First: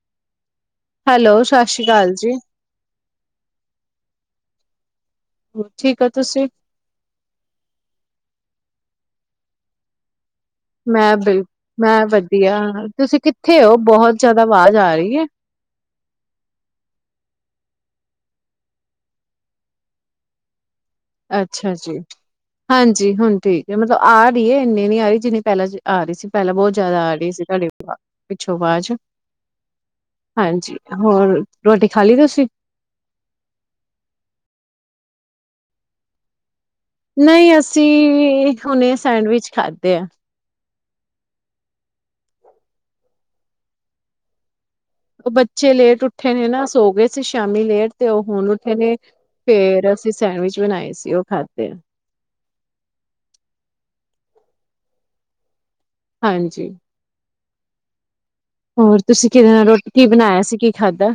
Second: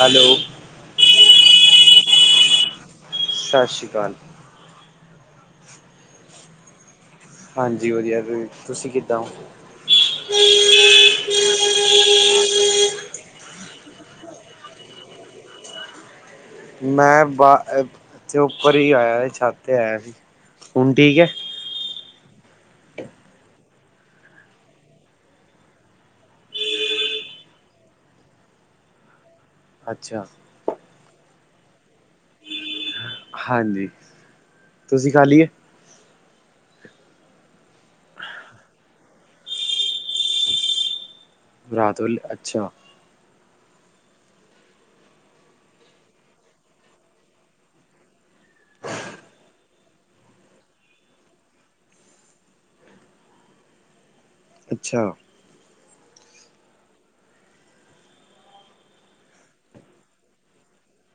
Hello hello ਸਤਿ ਸ਼੍ਰੀ ਅਕਾਲ ਜੀ। ਸਤਿ ਸ਼੍ਰੀ ਅਕਾਲ। ਠੀਕ ਓ ਤੁਸੀ? ਹਾਂਜੀ ਵਧੀਆ। ਤੁਸੀਂ ਕਿਦਾਂ ਹੋ? ਮੈਂ ਬਿਲ ਮੈਂ ਵਧੀਆ ਤੁਸੀਂ ਕਿੱਥੇ ਹੋ ਬਹੁਤ ਜਿਆਦਾ ਆਵਾਜ਼ ਆ ਰਹੀ ਹੈ। ਮੈਂ ਬਾ ਤੇ ਉੱਪਰ ਹੀ ਆਇਆ ਸੀ ਛਤ ਤੇ ਆਇਆ ਸੀ। ਹੁਣ ਠੀਕ ਹੈ ਅੱਛਾ ਜੀ। ਹਾਂਜੀ ਹੁਣ ਠੀਕ ਏ ਮਤਲਬ ਆ ਰਹੀ ਏ ਇੰਨੀ ਨੀ ਆ ਰੀ ਜਿੰਨੀ ਪਹਿਲਾਂ ਆ ਰੀ ਸੀ ਪਹਿਲਾਂ ਬਹੁਤ ਜ਼ਿਆਦਾ ਆ ਰੀ ਸੀ ਤੁਹਾਡੇ ਪਿੱਛੋਂ ਆਵਾਜ਼। ਅੱਛਾ ਹਾਂਜੀ ਹੋਰ ਰੋਟੀ ਖਾਲੀ ਤੁਸੀਂ ਹਾਂਜੀ ਤੁਸੀਂ ਖਾਲੀ ਏ ਨਹੀਂ ਅਸੀਂ ਹੁਨੇ ਸੈਂਡਵਿਚ ਖਾਦੇ ਆ ਰਾਤ ਵੇਲੇ ਅੱਛਾ ਉਹ ਬੱਚੇ ਲੇਟ ਉੱਠੇ ਨੇ ਨਾ ਸੋ ਗਏ ਸੀ ਸ਼ਾਮੀ ਲੇਟ ਤੇ ਉਹ ਹੁਨ ਉੱਠੇ ਨੇ ਫੇਰ ਅਸੀਂ ਸੈਂਡਵਿਚ ਬਨਾਏ ਸੀ ਉਹ ਖਾਧੇ। ਅੱਛਾ ਹਾਂਜੀ ਹੋਰ ਤੁਸੀਂ ਕਿਦੇ ਨਾਲ ਰੋਟੀ ਕੀ ਬਨਾਇਆ ਸੀ ਕੀ ਖਾਦਾ?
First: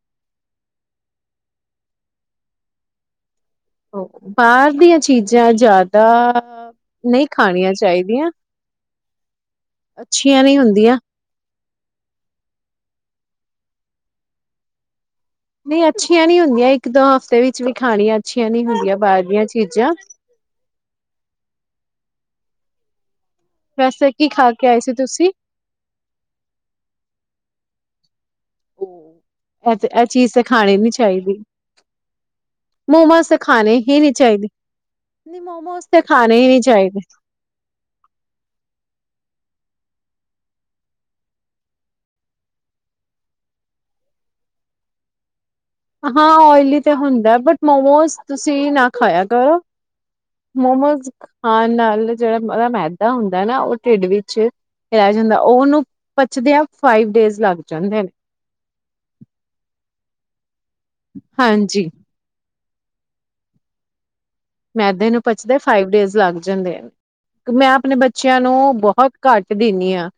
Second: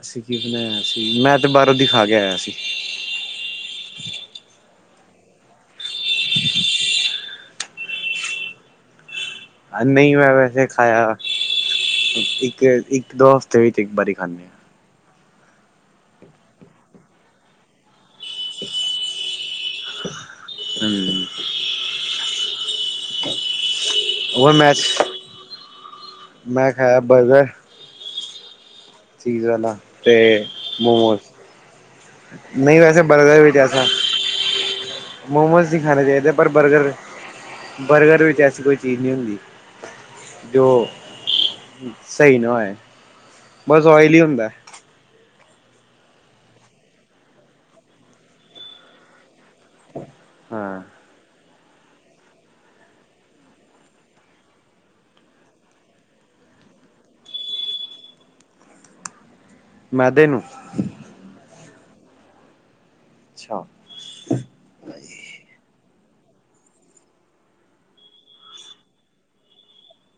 ਅਸੀਂ ਕੀ ਬਨਾਇਆ ਸੀ ਮੈਂ ਤੇ ਬਾਹਰੋਂ ਦੀ ਖਾ ਕੇ ਆਇਆ ਸੀ। ਬਾਹਰ ਦੀਆਂ ਚੀਜ਼ਾਂ ਜ਼ਿਆਦਾ ਨਹੀਂ ਖਾਨੀਆਂ ਚਾਹੀਦੀਆਂ। ਨਹੀਂ ਮੈਂ ਅੱਛੀਆਂ ਵੈਸੇ ਹੁੰਦੀਆਂ। ਖਾਇਆ ਇੱਕ ਇੱਕ ਦੋ ਹਫ਼ਤੇ ਵਿੱਚ ਇੱਕ ਵਾਰੀ ਖਾਂਦੇ ਆ। ਨਹੀਂ ਅੱਛੀਆਂ ਨਹੀਂ ਹੁੰਦੀਆਂ ਇੱਕ ਦੋ ਹਫ਼ਤੇ ਵਿੱਚ ਵੀ ਖਾਨਿਆਂ ਅੱਛੀਆਂ ਨੀ ਹੁੰਦੀਆਂ ਬਾਹਰ ਦੀਆਂ ਚੀਜ਼ਾਂ ਹੁ। ਵੈਸੇ ਕੀ ਖਾ ਹੋਰ ਕੇ ਮੈਂ, ਆਏ ਸੀ ਤੁਸੀਂ? ਮੈਂ ਖਾਇਆ ਬਰਗਰ ਚੀਜ਼ ਵਾਲਾ ਇਹ ਇਹ ਤੇ ਚੀਜ਼ ਤਾਂ ਖਾਣੀ ਨੀ ਮੋਮੋਸ ਚਾਹੀਦੀ ਨਹੀਂ ਵੈਸੇ ਮੋਮੋਸ ਤਾਂ ਬਰਗਰ ਵਿੱਚ ਖਾਣੇ ਐਸਾ ਹੀ ਨਹੀਂ ਚਾਹੀਦੇ। ਮੋਮੋਸ ਨਹੀਂ ਤੇ ਖਾਣੇ ਚਾਹੀਦੇ ਹੀ ਪਰ ਨਹੀਂ ਬਰਗਰ ਚਾਹੀਦੇ ਬਰਗਰ ਵਿੱਚ ਐਸੀ ਕੋਈ ਚੀਜ਼ ਨਹੀਂ ਹੁੰਦੀ ਜੋ ਸਈ ਨਾ ਹੋਏ। ਬਸ ੳਇਲੀ ਹੁੰਦਾ ਹਾਂ ਓਇਲੀ ਤੇ ਹੁੰਦਾ ਬਟ ਮੋਮੋਜ਼ ਤੁਸੀਂ ਨਾ ਖਾਇਆ ਕਰੋ ਹਾਂ ਮੋਮੋਜ਼ ਖਾਨ ਨਾਲ ਜਿਹੜਾ ਉਹਦਾ ਮੈਦਾ ਹੁੰਦਾ ਨਾ ਉਹ ਢਿੱਡ ਵਿਚ ਰਹਿ ਜਾਂਦਾ ਓਨੂੰ ਪਚਦਿਆਂ ਫਾਈਵ ਡੇਜ਼ ਲੱਗ ਜਾਂਦੇ ਨੇ ਮੈਦੇ ਨੂੰ ਹਾਂਜੀ। ਛਾ। ਮੈਦੇ ਨੂੰ ਪਚਦੇ ਫਾਈਵ ਡੇਜ਼ ਲੱਗ ਜਾਂਦੇ ਨੇ ਮੈਂ ਆਪਨੇ ਬੱਚਿਆਂ ਨੂੰ ਬਹੁਤ ਘੱਟ ਦਿੰਨੀ ਹਾਂ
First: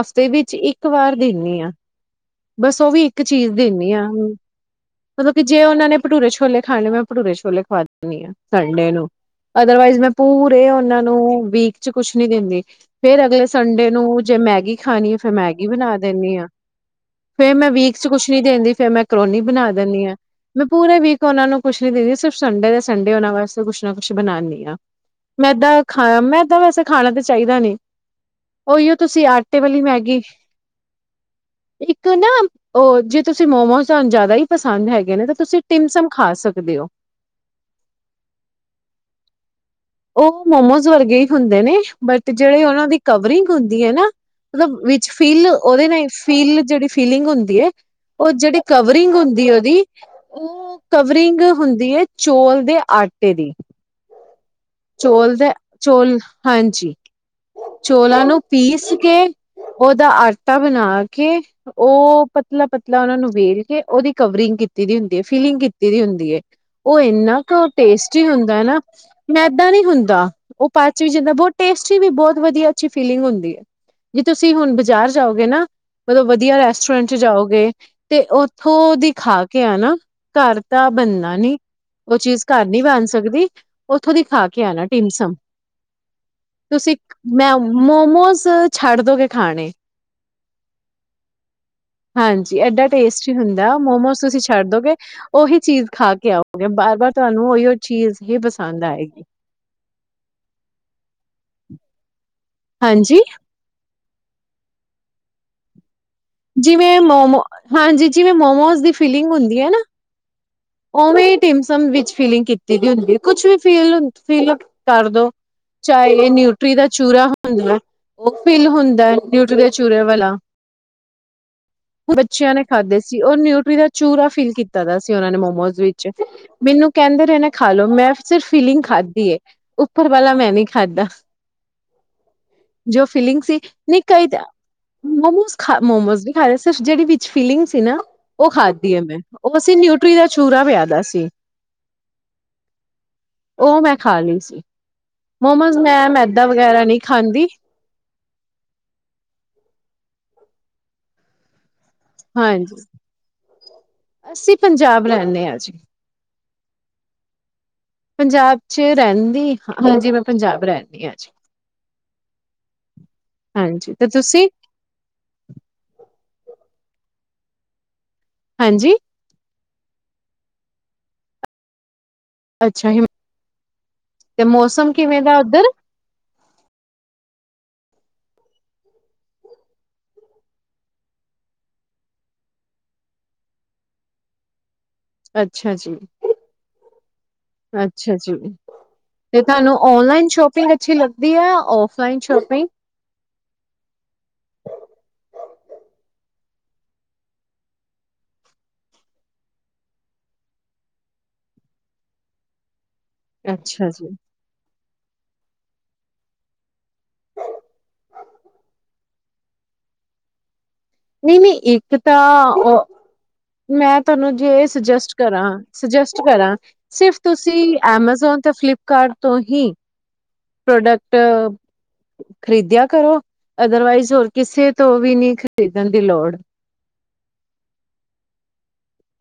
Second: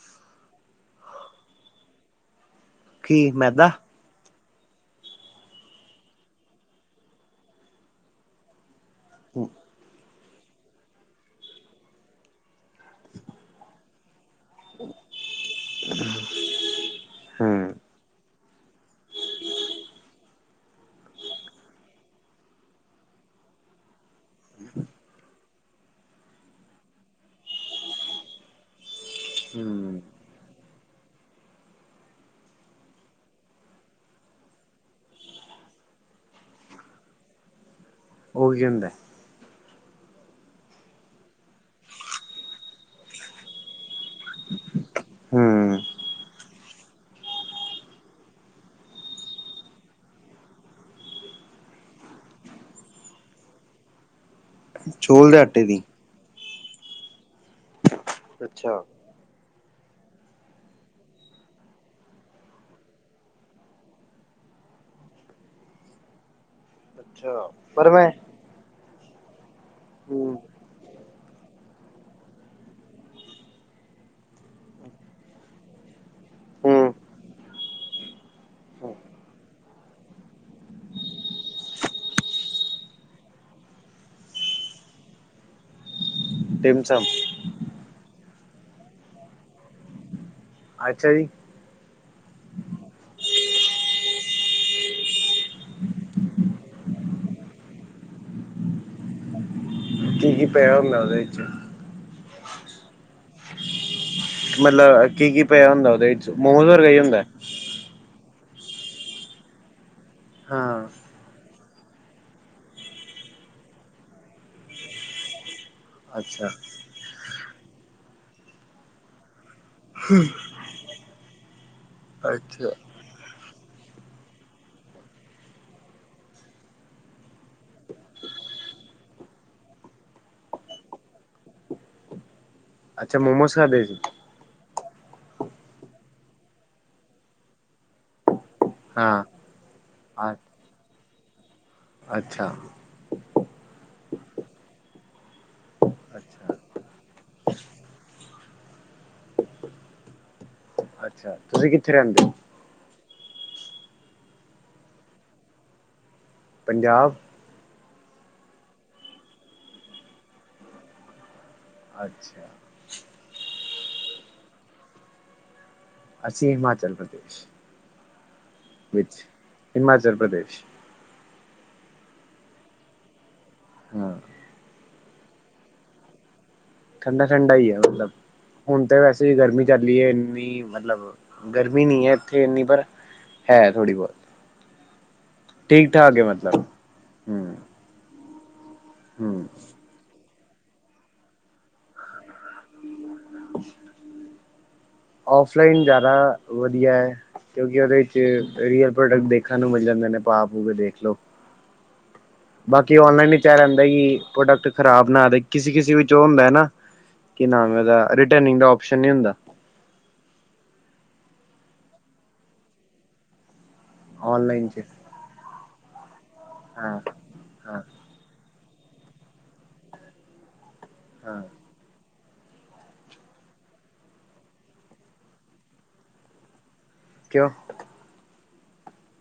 ਹਫ਼ਤੇ ਵਿੱਚ ਇੱਕ ਵਾਰ ਦਿੰਨੀ ਆ। ਬਸ ਉਹ ਵੀ ਇੱਕ ਕੀ ਚੀਜ਼ ਮੈਦਾ ਦਿੰਨੀ ਆ ਮਤਲਬ ਕਿ ਜੇ ਉਹਨਾਂ ਨੇ ਭਟੂਰੇ ਛੋਲੇ ਖਾਨੇ ਮੈਂ ਭਟੂਰੇ ਛੋਲੇ ਖਵਾ ਦਿੰਨੀ ਆ। ਸੰਡੇ ਨੂੰ ਹਮ ਅਦਰਵਾਈਜ਼ ਮੈਂ ਪੂਰੇ ਉਹਨਾਂ ਨੂੰ ਵੀਕ ਚ ਕੁਛ ਨਹੀਂ ਦਿੰਦੀ ਫਿਰ ਅਗਲੇ ਸੰਡੇ ਨੂੰ ਜੇ ਮੈਗੀ ਖਾਨੀ ਆ ਫੇਰ ਮੈਗੀ ਬਨਾ ਦੇਨੀ ਆ। ਫੇਰ ਮੈਂ ਵੀਕ--ਚ ਕੁਛ ਨੀ ਦੇਂਦੀ ਫਿਰ ਮੈਕਰੋਨੀ ਬਨਾ ਦੇਨੀ ਆ ਮੈਂ ਪੂਰੇ ਵੀਕ ਉਹਨਾ ਨੂੰ ਕੁਛ ਨੀ ਦੇਂਦੀ ਸਿਰਫ ਸੰਡੇ ਦੇ ਸੰਡੇ ਉਹਨਾਂ ਵਾਸਤੇ ਕੁਸ਼ ਨਾ ਕੁਸ਼ ਬਨਾਨੀ ਆ ਮੈਦਾ ਖਾ ਮੈਦਾ ਵੈਸੇ ਖਾਣਾ ਤਾਂ ਚਾਹੀਦਾ ਨੀ ਉਹੀ ਤੁਸੀਂ ਆਟੇ ਵਾਲੀ ਹਮ ਮੈਗੀ-ਤੁ ਇੱਕ ਨਾ ਉਹ ਜੇ ਤੁਸੀਂ ਮੋਮੋਸ ਤੁਹਾਨ ਜ਼ਆਦਾ ਈ ਪਸੰਦ ਹੈਗੇ ਨੇ ਤਾਂ ਤੁਸੀਂ ਟਿਮਸਮ ਖਾ ਸਕਦੇ ਹੋ ਉਹ ਕੀ ਹੁੰਦਾ? ਉਹ ਮੋਮਸ ਵਰਗੇ ਹੀ ਹੁੰਦੇ ਨੇ ਬਟ ਜਿਹੜੇ ਉਹਨਾਂ ਦੀ ਕਵਰਿੰਗ ਹੁੰਦੀ ਏ ਨਾ ਮਤਲਬ ਵਿੱਚ ਫੀਲ ਹਮ ਉਹਦੇ ਨਾਲ ਫੀਲ ਜਿਹੜੀ ਫੀਲਿੰਗ ਹੁੰਦੀ ਏ ਉਹ ਜਿਹੜੀ ਕਵਰਿੰਗ ਹੁੰਦੀ ਏ ਉਹਦੀ ਉਹ ਕਵਰਿੰਗ ਹੁੰਦੀ ਏ ਚੌਲ ਦੇ ਆਟੇ ਦੀ ਚੋਲ ਦੇ ਚੋਲ ਹਾਂਜੀ। ਚੋਲਾਂ ਨੂੰ ਅੱਛਾ ਪੀਸ ਕੇ। ਉਹਓਦਾ ਆਟਾ ਬਣਾ ਕੇ ਉਹ ਪਤਲਾ ਪਤਲਾ ਉਹਨਾ ਨੂੰ ਵੇਲ ਕੇ ਉਹਦੀ ਕਵਰਿੰਗ ਕੀਤੀ ਦੀ ਹੁੰਦੀ ਹੈ ਫਿਲਿੰਗ ਕੀਤੀ ਦੀ ਹੁੰਦੀ ਹੈ। ਉਹ ਇੰਨਾ ਅੱਛਾ ਕੁ ਪਰ ਮੈਂ ਟੇਸਟੀ ਹੁੰਦਾ ਨਾ ਅਛਾ ਨਾ ਇਦਾਂਨਹੀਂ ਹੁੰਦਾ ਉਹ ਪੱਚ ਵੀ ਜਾਂਦਾ ਜਾਂਦਾ ਬਹੁਤ ਟੇਸਟੀ ਵੀ ਬਹੁਤ ਵਧੀਆ ਅੱਛੀ ਫੀਲਿੰਗ ਹੁੰਦੀ ਹੈ ਜੇ ਤੁਸੀਂ ਹੁਣ ਬਾਜ਼ਾਰ ਜਾਓਗੇ ਨਾ ਮਤਲੋਂ ਵਧੀਆ ਹਮ ਰੈਸਟੋਰੈਂਟ ਚ ਜਾਓਗੇ ਤੇ ਉੱਥੋਂ ਦੀ ਖਾ ਕੇ ਆ ਨਾ ਘਰ ਤਾਂ ਬਣਨਾ ਨੀ ਉਹ ਚੀਜ਼ ਘਰ ਨਹੀਂੀ ਬਣ ਸਕਦੀ। ਉੱਥੋਂ ਦਿਖਾ ਕੇ ਆਣਾ ਟਿਮਸਮ। ਤੁਸੀਂ ਟਿਮਸਮ ਮੈਂ ਮੋਮੋਸ ਛੱਡ ਦੋਗੇ ਖਾਣੇ ਅੱਛਾ ਜੀ ਹਾਂਜੀ ਐਡਾ ਟੇਸਟੀ ਹੁੰਦਾ ਮੋਮੋਸ ਤੁਸੀਂ ਛੱਡ ਦੋਗੇ ਉਹੀ ਚੀਜ਼ ਖਾ ਕੇ ਆਓਗੇ ਬਾਰ -ਬਾਰ ਤੁਹਾਨੂੰ ਹੀ ਉਹ ਚੀਜ਼ ਹੀ ਬਸ ਪਸੰਦ ਆਏਗੀ। ਕੀ ਕੀ ਪਿਆ ਹੁੰਦਾ ਉਹਦੇ ਚ ਹਾਂਜੀ। ਮਤਲਬ ਕੀ -ਕੀ ਪਿਆ ਹੁੰਦਾ ਉਹਦੇ ਵਿੱਚ ਮੋਮੋਸ ਵਰਗਾ ਹੀ ਜਿਵੇਂ ਹੁੰਦਾ ਮੋਮੋ ਹਾਂਜੀ ਜਿਵੇਂ ਮੋਮੋ। ਜਿਵੇਂ ਮੋਮਸ ਦੀ ਫੀਲਿੰਗ ਹੁੰਦੀ ਹੈ ਨਾ। ਹਾਂ, ਤਿਮਸਮ ਵਿੱਚ ਫੀਲਿੰਗ ਕੀਤੀ ਦੀ ਹੁੰਦੀ ਹੈ ਕੁਛ ਵੀ ਫੀਲ ਫੀਲ ਕਰਦੋ। ਚਾਹੇ ਅੱਛਾ ਨਿਊਟਰੀ ਦਾ ਚੂਰਾ ਹੋ। ਹੁੰ ਉਹ ਫੀਲ ਹੁੰਦਾ ਨਿਊਟਰੀ ਚੂਰੇਵਾਲਾ ਬੱਚਿਆਂ ਨੇ ਅੱਛਾ ਖਾਧੇ ਸੀ ਉਹ ਨਿਊ ਨਿਊਟਰੀ ਦਾ ਚੂਰਾ ਫੀਲ ਕੀਤਾ ਦਾ ਸੀ ਉਹਨਾਂ ਨੇ ਮਮ ਮੋਮੋਜ ਵਿੱਚ ਮੈਨੂੰ ਕਹਿੰਦੇ ਰਹੇ ਨੇ ਖਾ ਲੋੋ ਮੈਂ ਸਿਰਫ ਫੀਲਿੰਗ ਖਾਧੀ ਉੱਪਰ ਵਾਲਾ ਮੈਂ ਨਹੀਂੀ ਖਾਧਾ ਜੋ ਅੱਛਾ ਫੀਲਿੰਗ ਮੋਮੋਸ ਸੀ ਖਾਦੇ ਨ ਕਈ ਮੋਮੋਾ ਮੋਮੋਸ ਵੀ ਖਾ ਰਹੇ ਸਿਰ ਜਿਹੜ ਵਿੱਚ ਫੀਲਿੰਗ ਸੀ ਨਾ। ਉਹ ਖਾਦੀ ਹੈ ਮੈਂ ਹਾਂ ਉਹ ਅਸੀਂ ਨਿਊਟਰੀ ਦਾ ਪੂਰਾ ਸਵਾਦ ਸੀ ਅੱਛਾ, ਉਹ ਮੈਂ ਖਾ ਲਈ ਸੀ। ਮੋਮੋਸ ਮੈਂ ਅੱਛਾ ਮੈਦਾ ਵਗੈਰਾ ਨਹੀਂ ਖਾਂਦੀ। ਅੱਛਾ ਤੁਸੀਂ ਕਿ ਹਾਂਜੀ। ਅਸੀਂ ਪੰਜਾਬ ਰਹਿੰਦੇ ਹਾਂ ਜੀ। ਪੰਜਾਬ ਪੰਜਾਬ ਚ ਰਹਿੰਦੀ ਹਾਂਜੀ ਮੈਂ ਪੰਜਾਬ ਰਹਿੰਦੀ ਹਾਂ ਅੱਜ ਅੱਛਾ ਹਾਂਜੀ ਤੇ ਤੁਸੀਂ ਅਸੀਂ ਹਿਮਾਚਲ ਪ੍ਰਦੇਸ਼ ਹਾਂਜੀ ਵਿੱਚ ਹਿਮਾਚਲ ਪ੍ਰਦੇਸ਼ ਅੱਛਾ ਹਮ ਹਾਂ ਤੇ ਮੌਸਮ ਕਿਵੇਂ ਦਾ ਉੱਧਰ ਠੰਡਾ ਠੰਡਾ ਹੀ ਹੈ, ਮਤਲਬ ਹੁਣ ਤਾਂ ਵੈਸੇ ਗਰਮੀ ਚੱਲੀ ਹੈ ਇੰਨੀ ਮਤਲਬ ਗਰਮੀ ਨਹੀ ਹੈ ਇੱਥੇ ਇੰਨੀ ਪਰ ਹੈ ਥੋੜ੍ਹੀ ਬਹੁਤ ਅੱਛਾ ਠੀਕ ਜੀ, ਠਾਕ ਹੈ ਮਤਲਬ, ਹਮ [unintelligible] ਤੇ ਤੁਹਾਨੂੰ ਔਨਲਾਈਨ ਸ਼ੋਪ ਅੱਛੀ ਲੱਗਦੀ ਹੈ ਔਫਲਾਈਨ ਸ਼ੋਪਿੰਗ [unintelligible] ਆਫਲਾਈਨ ਜ਼ਿਆਦਾ ਵਧੀਆ ਹੈ, ਕਿਉਂਕਿ ਉਹਦੇ ਵਿੱਚ ਰੀਅਲ ਪ੍ਰੋਡਕਟ ਦੇਖਣ ਨੂੰ ਮਿਲ ਜਾਂਦੇ ਨੇ ਪਾ ਪੂ ਕੇ ਦੇਖ ਲਓ ਬਾਕੀ ਕਿ ਔਨਲਾਈਨ ਚ ਇਹ ਰਹਿੰਦਾ ਅੱਛਾ ਜੀ, ਕਿ ਪ੍ਰੋਡਕਟ ਖ਼ਰਾਬ ਨਾ ਕਿਸੇ ਕਿਸੇ ਵਿਚ ਉਹ ਹੁੰਦਾ ਨਾ ਕੀ ਨਾਮ ਹੈ ਓਹਦਾ [unintelligible] ਨਹੀਂ ਨਹੀਂ ਇੱਕ ਤਾਂ ਉਹ ਮੈਂ ਤੁਹਾਨੂੰ ਜੇ ਇਹ ਸੁਜੈਸਟ ਕਰਾਂ ਸਜੈਸਟ ਕਰਾਂ ਸਿਰਫ ਤੁਸੀਂ ਐਮਾਜ਼ੋਨ ਤੇ ਫਲਿਪ ਘਰ ਤੋਂ ਹੀ ਪ੍ਰੋਡਕਟ ਖ਼ਰੀਦਿਆ ਕਰੋ, ਅਦਰਵਾਈਜ਼ ਹੋਰ ਕਿਸੇ ਤੋਂ ਵੀ ਨਹੀਂ ਖਰੀਦਣ ਦੀ ਲੋੜ ਕਿਓਂ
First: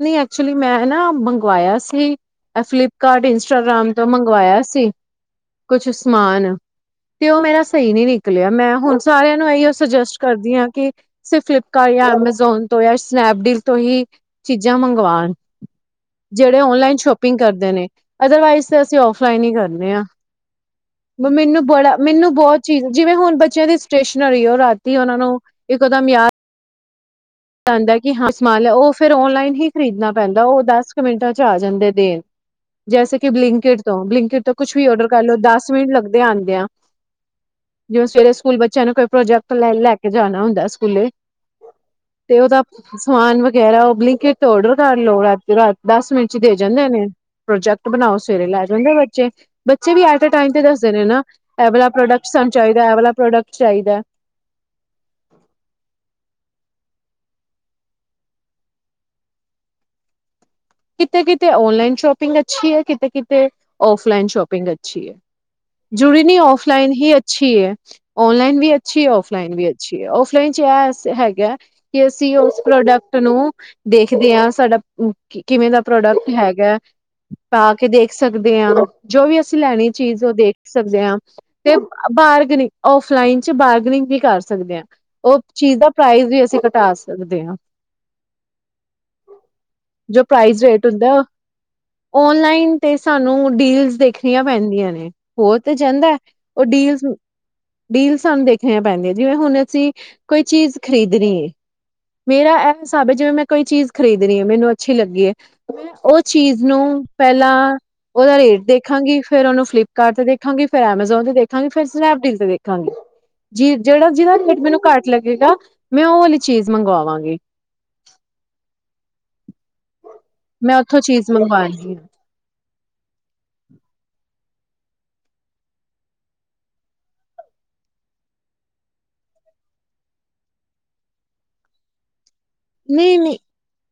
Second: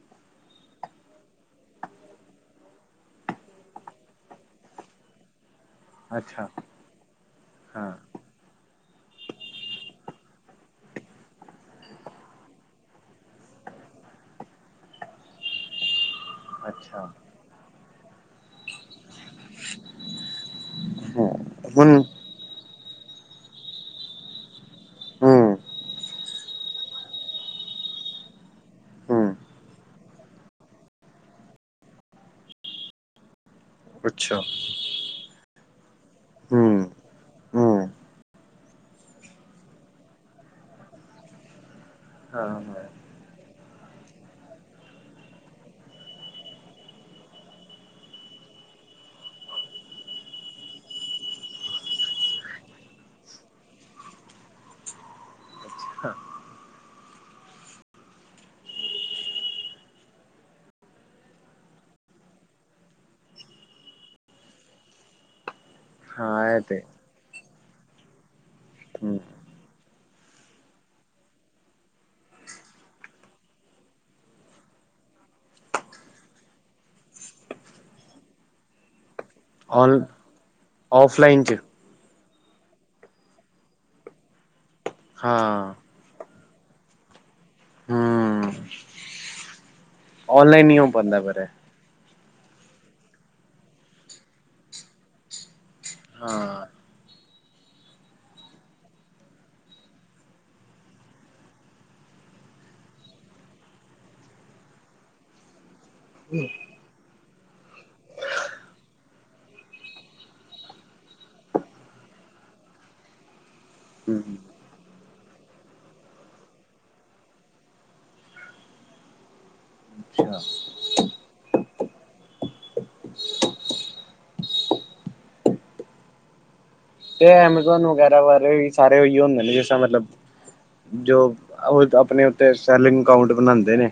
ਨਹੀਂ ਐਕਚੁਲੀ, ਮੈਂ ਨਾ ਮੰਗਵਾਇਆ ਸੀ, ਫਲਿਪਕਾਰਟ, ਇੰਸਟਾਗ੍ਰਾਮ ਤੋਂ ਮੰਗਵਾਇਆ ਸੀ। ਕੁਛ ਸਮਾਨ ਤੇ ਉਹ ਮੇਰਾ ਸਹੀ ਨਹੀ ਨਿਕਲਿਆ ਮੈਂ ਹੁਣ ਸਾਰਿਆਂ ਨੂੰ ਇਓ ਸੁਜੈਸਟ ਕਰਦੀ ਹਾਂ ਕਿ ਸ ਫਲਿਪਕਾਰਟ ਜਾਂ ਐਮਾਜ਼ੋਨ ਤੋਂ ਜਾਂ ਸਨੈਪਡੀਲ ਤੋਂ ਹੀ- ਚੀਜ਼ਾਂ ਮੰਗਵਾਉਣ ਜਿਹੜੇ ਓਨਲਾਈਨ ਸ਼ੋਪਿੰਗ ਕਰਦੇ ਨੇ ਅਦਰਵਾਈਜ਼ ਤੇ ਅਸੀਂ ਆਫ਼ [unintelligible] ਆ ਮੈਨੂੰ ਬੜਾ ਮੈਨੂੰ ਬਹੁਤ ਜਿਵੇਂ ਹੁਣ ਬੱਚਿਆਂ ਦੀ ਸਟੇਸ਼ਨਰੀ ਉਹ ਰਾਤ ਉਹਨਾ ਨੂੰ ਇੱਕੋ ਦਮ ਯਾਦ [unintelligible] ਉਹ ਫਿਰ ਓਨਲਾਈਨ ਹੀ ਖਰੀਦਣਾ ਪੈਂਦਾ ਉਹ ਦਸ ਕੁ ਮਿੰਟਾਂ ਚ ਆ ਜਾਂਦੇ ਦੇਣ ਜੈਸੇ ਕਿ ਬਲੀੰ ਕੀ ਤੋਂ ਬਲਿੰਕਿਟ ਤੋਂ ਕੁੱਛ ਵੀ ਔਡਰ ਕਰ ਲੋ ਦਸ [unintelligible] ਲਿਆਂਦੇਆ ਜਿਵੇਂ ਸਵੇਰੇ ਸਕੂਲ ਬੱਚਿਆਂ ਨੂੰ ਕੋਈ ਪ੍ਰੋਜੈਕਟ ਲੈ ਲੈ ਕੇ ਜਾਣਾ ਹੁੰਦਾ ਸਕੂਲੇ ਤੇ ਉਹਦਾ ਸਮਾਨ ਵਗੈਰਾ ਬਲਿੰਕਿਟ ਤੋਂ ਆਡਰ ਕਰ ਲੋ। ਰਾਤੋਂ ਰਾਤ ਦਸ ਮਿੰਟ ਚ ਦੇ ਜਾਂਦੇ ਨੇ ਪ੍ਰੋਜੈਕਟ ਬਣਾਓ। ਸਵੇਰੇ ਲੈ ਜਾਂਦੇ ਬੱਚੇ। ਬੱਚੇ ਵੀ ਐਟੈ ਟਾਇਮ ਤੇ ਦੱਸਦੇ ਨੇ ਇਹ ਵਾਲਾ ਪ੍ਰੋਡਕਟ ਸਾਨੂੰ ਚਾਈਦਾ, ਵਾਲਾ ਪ੍ਰੋਡਕਟ ਚਾਈਦਾ ਕਿਤੇ-ਕਿਤੇ ਔਨਲਾਈਨ ਸ਼ਾਪਿੰਗ ਅੱਛੀ ਐ, ਕਿਤੇ-ਕਿਤੇ ਆਫਲਾਇਨ ਸ਼ਾਪਿੰਗ ਅੱਛੀ ਐ ਜਰੂਰੀ ਨ੍ਹੀਂ ਔਫਲਾਈਨ ਹੀ ਅੱਛੀ ਅੱਛੀ ਐ, ਓਨਲਾਈਨ ਵੀ ਅੱਛੀ ਐ ਆਫਲਾਈਨ ਵੀ ਅੱਛੀ ਐ। ਆਫਲਾਈਨ ਚ ਇਹ ਹੈਗਾ ਕਿ ਅਸੀਂ ਉਸ ਪ੍ਰੋਡਕਟ ਨੂੰ ਦੇਖਦੇਆਂ ਸਾਡਾ ਕਿਵੇਂ ਦਾ ਪ੍ਰੋਡਕਟ ਹੈਗਾ ਪਾ ਕੇ ਦੇਖ ਸਕਦੇ ਹਾਂ ਜੋ ਵੀ ਅਸੀਂ ਲੈਣੀ ਚੀਜ਼ ਉਹ ਦੇਖ ਸਕਦੇ ਹਾਂ ਚ ਤੇ ਬ ਬਾਰ ਗਨਿੰਗ ਔਫਲਾਈਨ ਚ ਬਾਰਗਨਿੰਗ ਵੀ ਕਰ ਸਕਦੇ ਆ ਉਹ ਹਾਂ ਚੀਜ਼ ਦਾ ਪ੍ਰਾਈਜ਼ ਵੀ ਅ ਅਸੀਂ ਘਟਾ ਸਕਦੇ ਹਾਂ ਹੂੰ ਜੋ ਪ੍ਰਾਈਜ਼ ਔਨਲਾਈਨ ਨੀ ਰੇਟ ਹੋ ਹੁੰਦਾ ਪਾਂਦਾ ਉ ਪਰ ਐ ਔਨਲਾਈਨ ਤੇ ਸਾਨੂੰ ਡੀਲਸ ਦੇਖਣੀਆਂ ਪੈਂਦੀਆਂ ਨੇ ਹੋਰ ਤੇ ਜਾਂਦਾ ਐ ਹਾਂ ਉਹ ਡੀਲਸ ਡੀਲਸ ਸਾਨੂੰ ਦੇਖਣੀਆਂ ਪੈਂਦੀਆਂ ਜਿਵੇਂ ਹੁਣ ਅਸੀਂ ਕੋਈ ਚੀਜ਼ ਖ੍ਰਰੀਦਣੀ ਐ। ਮੇਰਾ ਇਹ ਹਿਸਾਬ ਐ ਜਿਵੇਂ ਮੈਂ ਕੋਈ ਚੀਜ਼ ਖਰੀਦਣੀ ਏ ਐ ਮੈਨੂੰ ਅੱਛੀ ਲੱਗੀ ਐ, ਮੈਂ ਉਹ ਚੀਜ਼ ਨੂੰ ਪਹਿਲਾਂ ਓਹਦਾ ਰੇਟ ਦੇਖਾਂਗੀ ਫਿਰ ਉਹਨੂੰ ਫਲਿਪਕਾਰਟ ਤੇ ਦੇਖਾਂਗ, ਫਿਰ ਐਮਾਜ਼ੋਨ ਤੇ ਦੇਖਾਂਗੀ, ਫਿਰ ਸਨੈਪਡੀਲ ਤੇ ਦੇਖਾਂਗੀ। ਜੀ ਜਿਹੜਾ ਹੂੰ ਜਿਹਦਾ ਰੇਟ ਮੈਨੂੰ ਘੱਟ ਲੱਗੇਗਾ ਮੈਂ ਉਹ ਵਾਲੀ ਚੀਜ਼ ਮੰਗਵਾਵਾਂਗੀ ਅੱਛਾ ਮੈਂ ਉੱਥੋਂ ਚੀਜ਼ ਮੰਗਵਾਹੀ [unintelligible] ਤੇ ਐਮਾਜ਼ੋਨ ਵਗੈਰਾ ਬਾਰੇ ਵੀ ਸਾਰੇ ਉਹੀ ਹੁੰਦੇ ਨੇ, ਜਿਸ ਤਰ ਮਤਲਬ ਜੋ ਉਹ ਆਪਣੇ ਤੇ ਸੈਲਿੰਗ ਨਹੀਂ ਅਕਾਊਂਟ ਨਹੀਂ ਬਣਾਂਦੇ ਨੇ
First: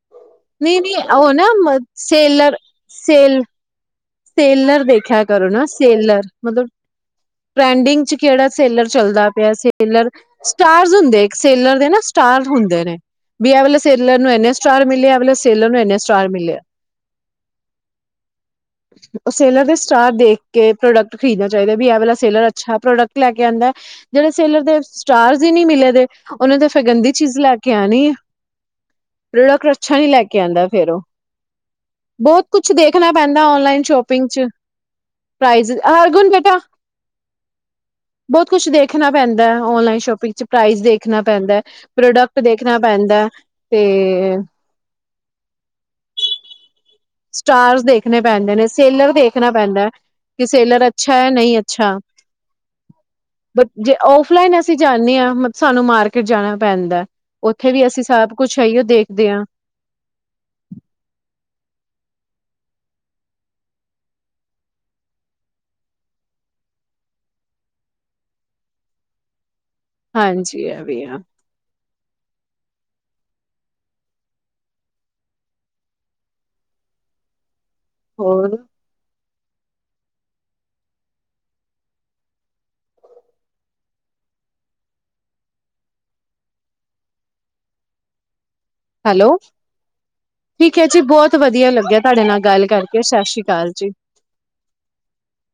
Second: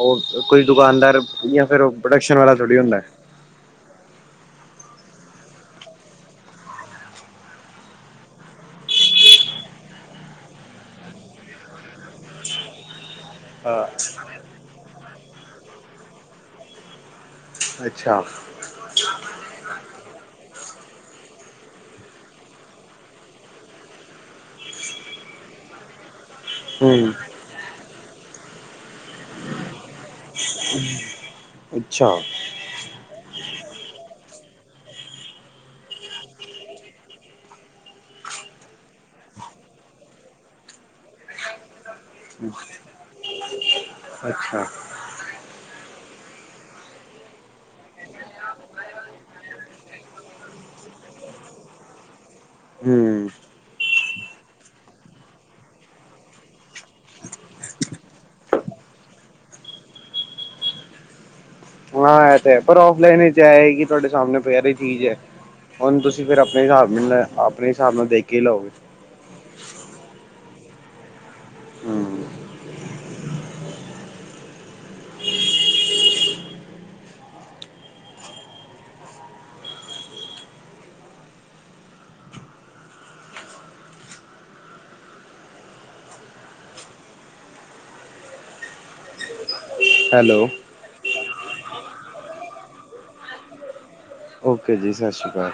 ਉਹ ਕੋਈ ਨਹੀਂ ਨਹੀਂ ਦੁਕਾਨਦਾਰ ਉਹ ਜਾਂ ਨਾ ਫਿਰ ਪ੍ਰੋਡਕਸ਼ਨ ਵਾਲਾ ਸੇਲਰ ਥੋੜੀ ਹੁੰਦਾ ਸੇਲ ਸੇਲਰ ਦੇਖਿਆ ਕਰੋ ਨਾ ਸੇਲਰ ਮਤਲਬ ਟ੍ਰੈਂਡਿੰਗ ਚ ਕਿਹੜਾ ਸੇਲਰ ਚੱਲਦਾ ਪਿਆ ਸੇਲਰ ਸਟਾਰ ਹੁੰਦੇ, ਸੇਲਰ ਦੇ ਨਾ ਸਟਾਰ ਹੁੰਦੇ ਨੇ ਵੀ ਇਹ ਵਾਲੇ ਹਾਂ ਸੇਲਰ ਨੂੰ ਇੰਨੇ ਸਟਾਰ ਮਿਲੇਂ ਇਹ ਵਾਲੇ ਸੇਲਰ ਨੂੰ ਇੰਨੇ ਸਟਾਰ ਮਿਲੇ ਆ ਅੱਛਾ ਉਹ ਸੇਲਰ ਦੇ ਸਟਾਰ ਦੇਖ ਕੇ ਪ੍ਰੋਡਕਟ ਖਰੀਦਣਾ ਚਾਈਦਾ ਬੀ ਇਹ ਵਾਲਾ ਸੇਲਰ ਅੱਛਾ ਪ੍ਰੋਡਕਟ ਲੈ ਕੇ ਆਉਂਦਾ ਜਿਹੜੇ ਸੇਲਰ ਦੇ ਸਟਾਰਸ ਹੀ ਨੀਂ ਮਿਲੇ ਦੇ ਉਹਨਾਂ ਤੇ ਫਿਰ ਹੂੰ ਗੰਦੀ ਚੀਜ਼ ਲੈ ਕੇ ਆਣੀ ਐ। ਪ੍ਰੋਡਕਟ ਅੱਛਾ ਨੀਂ ਲੈ ਕੇ ਆਂਦਾ ਫਿਰ ਉਹ ਅੱਛਾ ਬਹੁਤ ਕੁਛ ਦੇਖ ਰੱਖਣਾ ਪੈਂਦਾ ਔਨਲਾਈਨ ਸ਼ੋਪਿੰਗ ਚ ਪ੍ਰਾਈਜ਼ ਹਰਗੁਣ ਬੇਟਾ ਬਹੁਤ ਕੁਛ ਦੇਖਣਾ ਪੈਂਦਾ ਐ ਔਨਲਾਈਨ ਸ਼ੋਪਿੰਗ ਚ ਪ੍ਰਾਈਜ਼ ਦੇਖਣਾ ਪੈਂਦਾ ਐ, ਪ੍ਰੋਡਕਟ ਦੇਖਣਾ ਪੈਂਦਾ ਐ ਤੇ ਅੱਛਾ ਸਟਾਰਸ ਦੇਖਣੇ ਪੈਂਦੇ ਨੇ, ਸੇਲਰ ਦੇਖਣਾ ਪੈਂਦਾ, ਕਿ ਸੇਲਰ ਅੱਛਾ ਐ ਨਈਂ ਅੱਛਾ ਹੂੰ ਬੱਟ ਜੇ ਆਫ ਲਈਨ ਅਸੀਂ ਜਾਂਣੇ ਆਂ ਸਾਨੂੰ ਮਾਰਕਿਟ ਜਾਣਾ ਪੈਂਦਾ ਉੱਥੇ ਵੀ ਅਸੀਂ ਸਭ ਕੁਛ ਹੈ ਦੇਖਦੇ ਆਂ ਹਾਂ ਇਹ ਤੇ ਹੈ ਪਰ ਆਫਲਾਈਨ ਵਿੱਚ ਏ ਐ ਕਿ ਤੁਆਡੇ ਸਾਹਮਣੇ ਪਈ ਦੀ ਚੀਜ਼ ਐ ਹੁਨ ਤੁਸੀਂ ਫਿਰ ਆਪਣੇ ਹਿਸਾਬ ਨਾਲ ਆਪਣੇ ਹਿਸਾਬ ਨਾਲ ਦੇਖ ਹੀ ਲਓ ਹਾਂਜੀ ਇਹ ਵੀ ਐ ਹੂੰ ਹੋਰ ਹੈਲੋ ਹੈਲੋ ਠੀਕ ਹੈ ਜੀ ਬਹੁਤ ਵਧੀਆ ਲੱਗਿਆ ਤੁਹਾਡੇ ਨਾਲ ਗੱਲ ਕਰਕੇ, ਸਤਿ ਸ੍ਰੀ ਅਕਾਲ ਜੀ। ਓਕੇ ਜੀ, ਸਤਿ ਸ਼੍ਰੀ ਅਕਾਲ।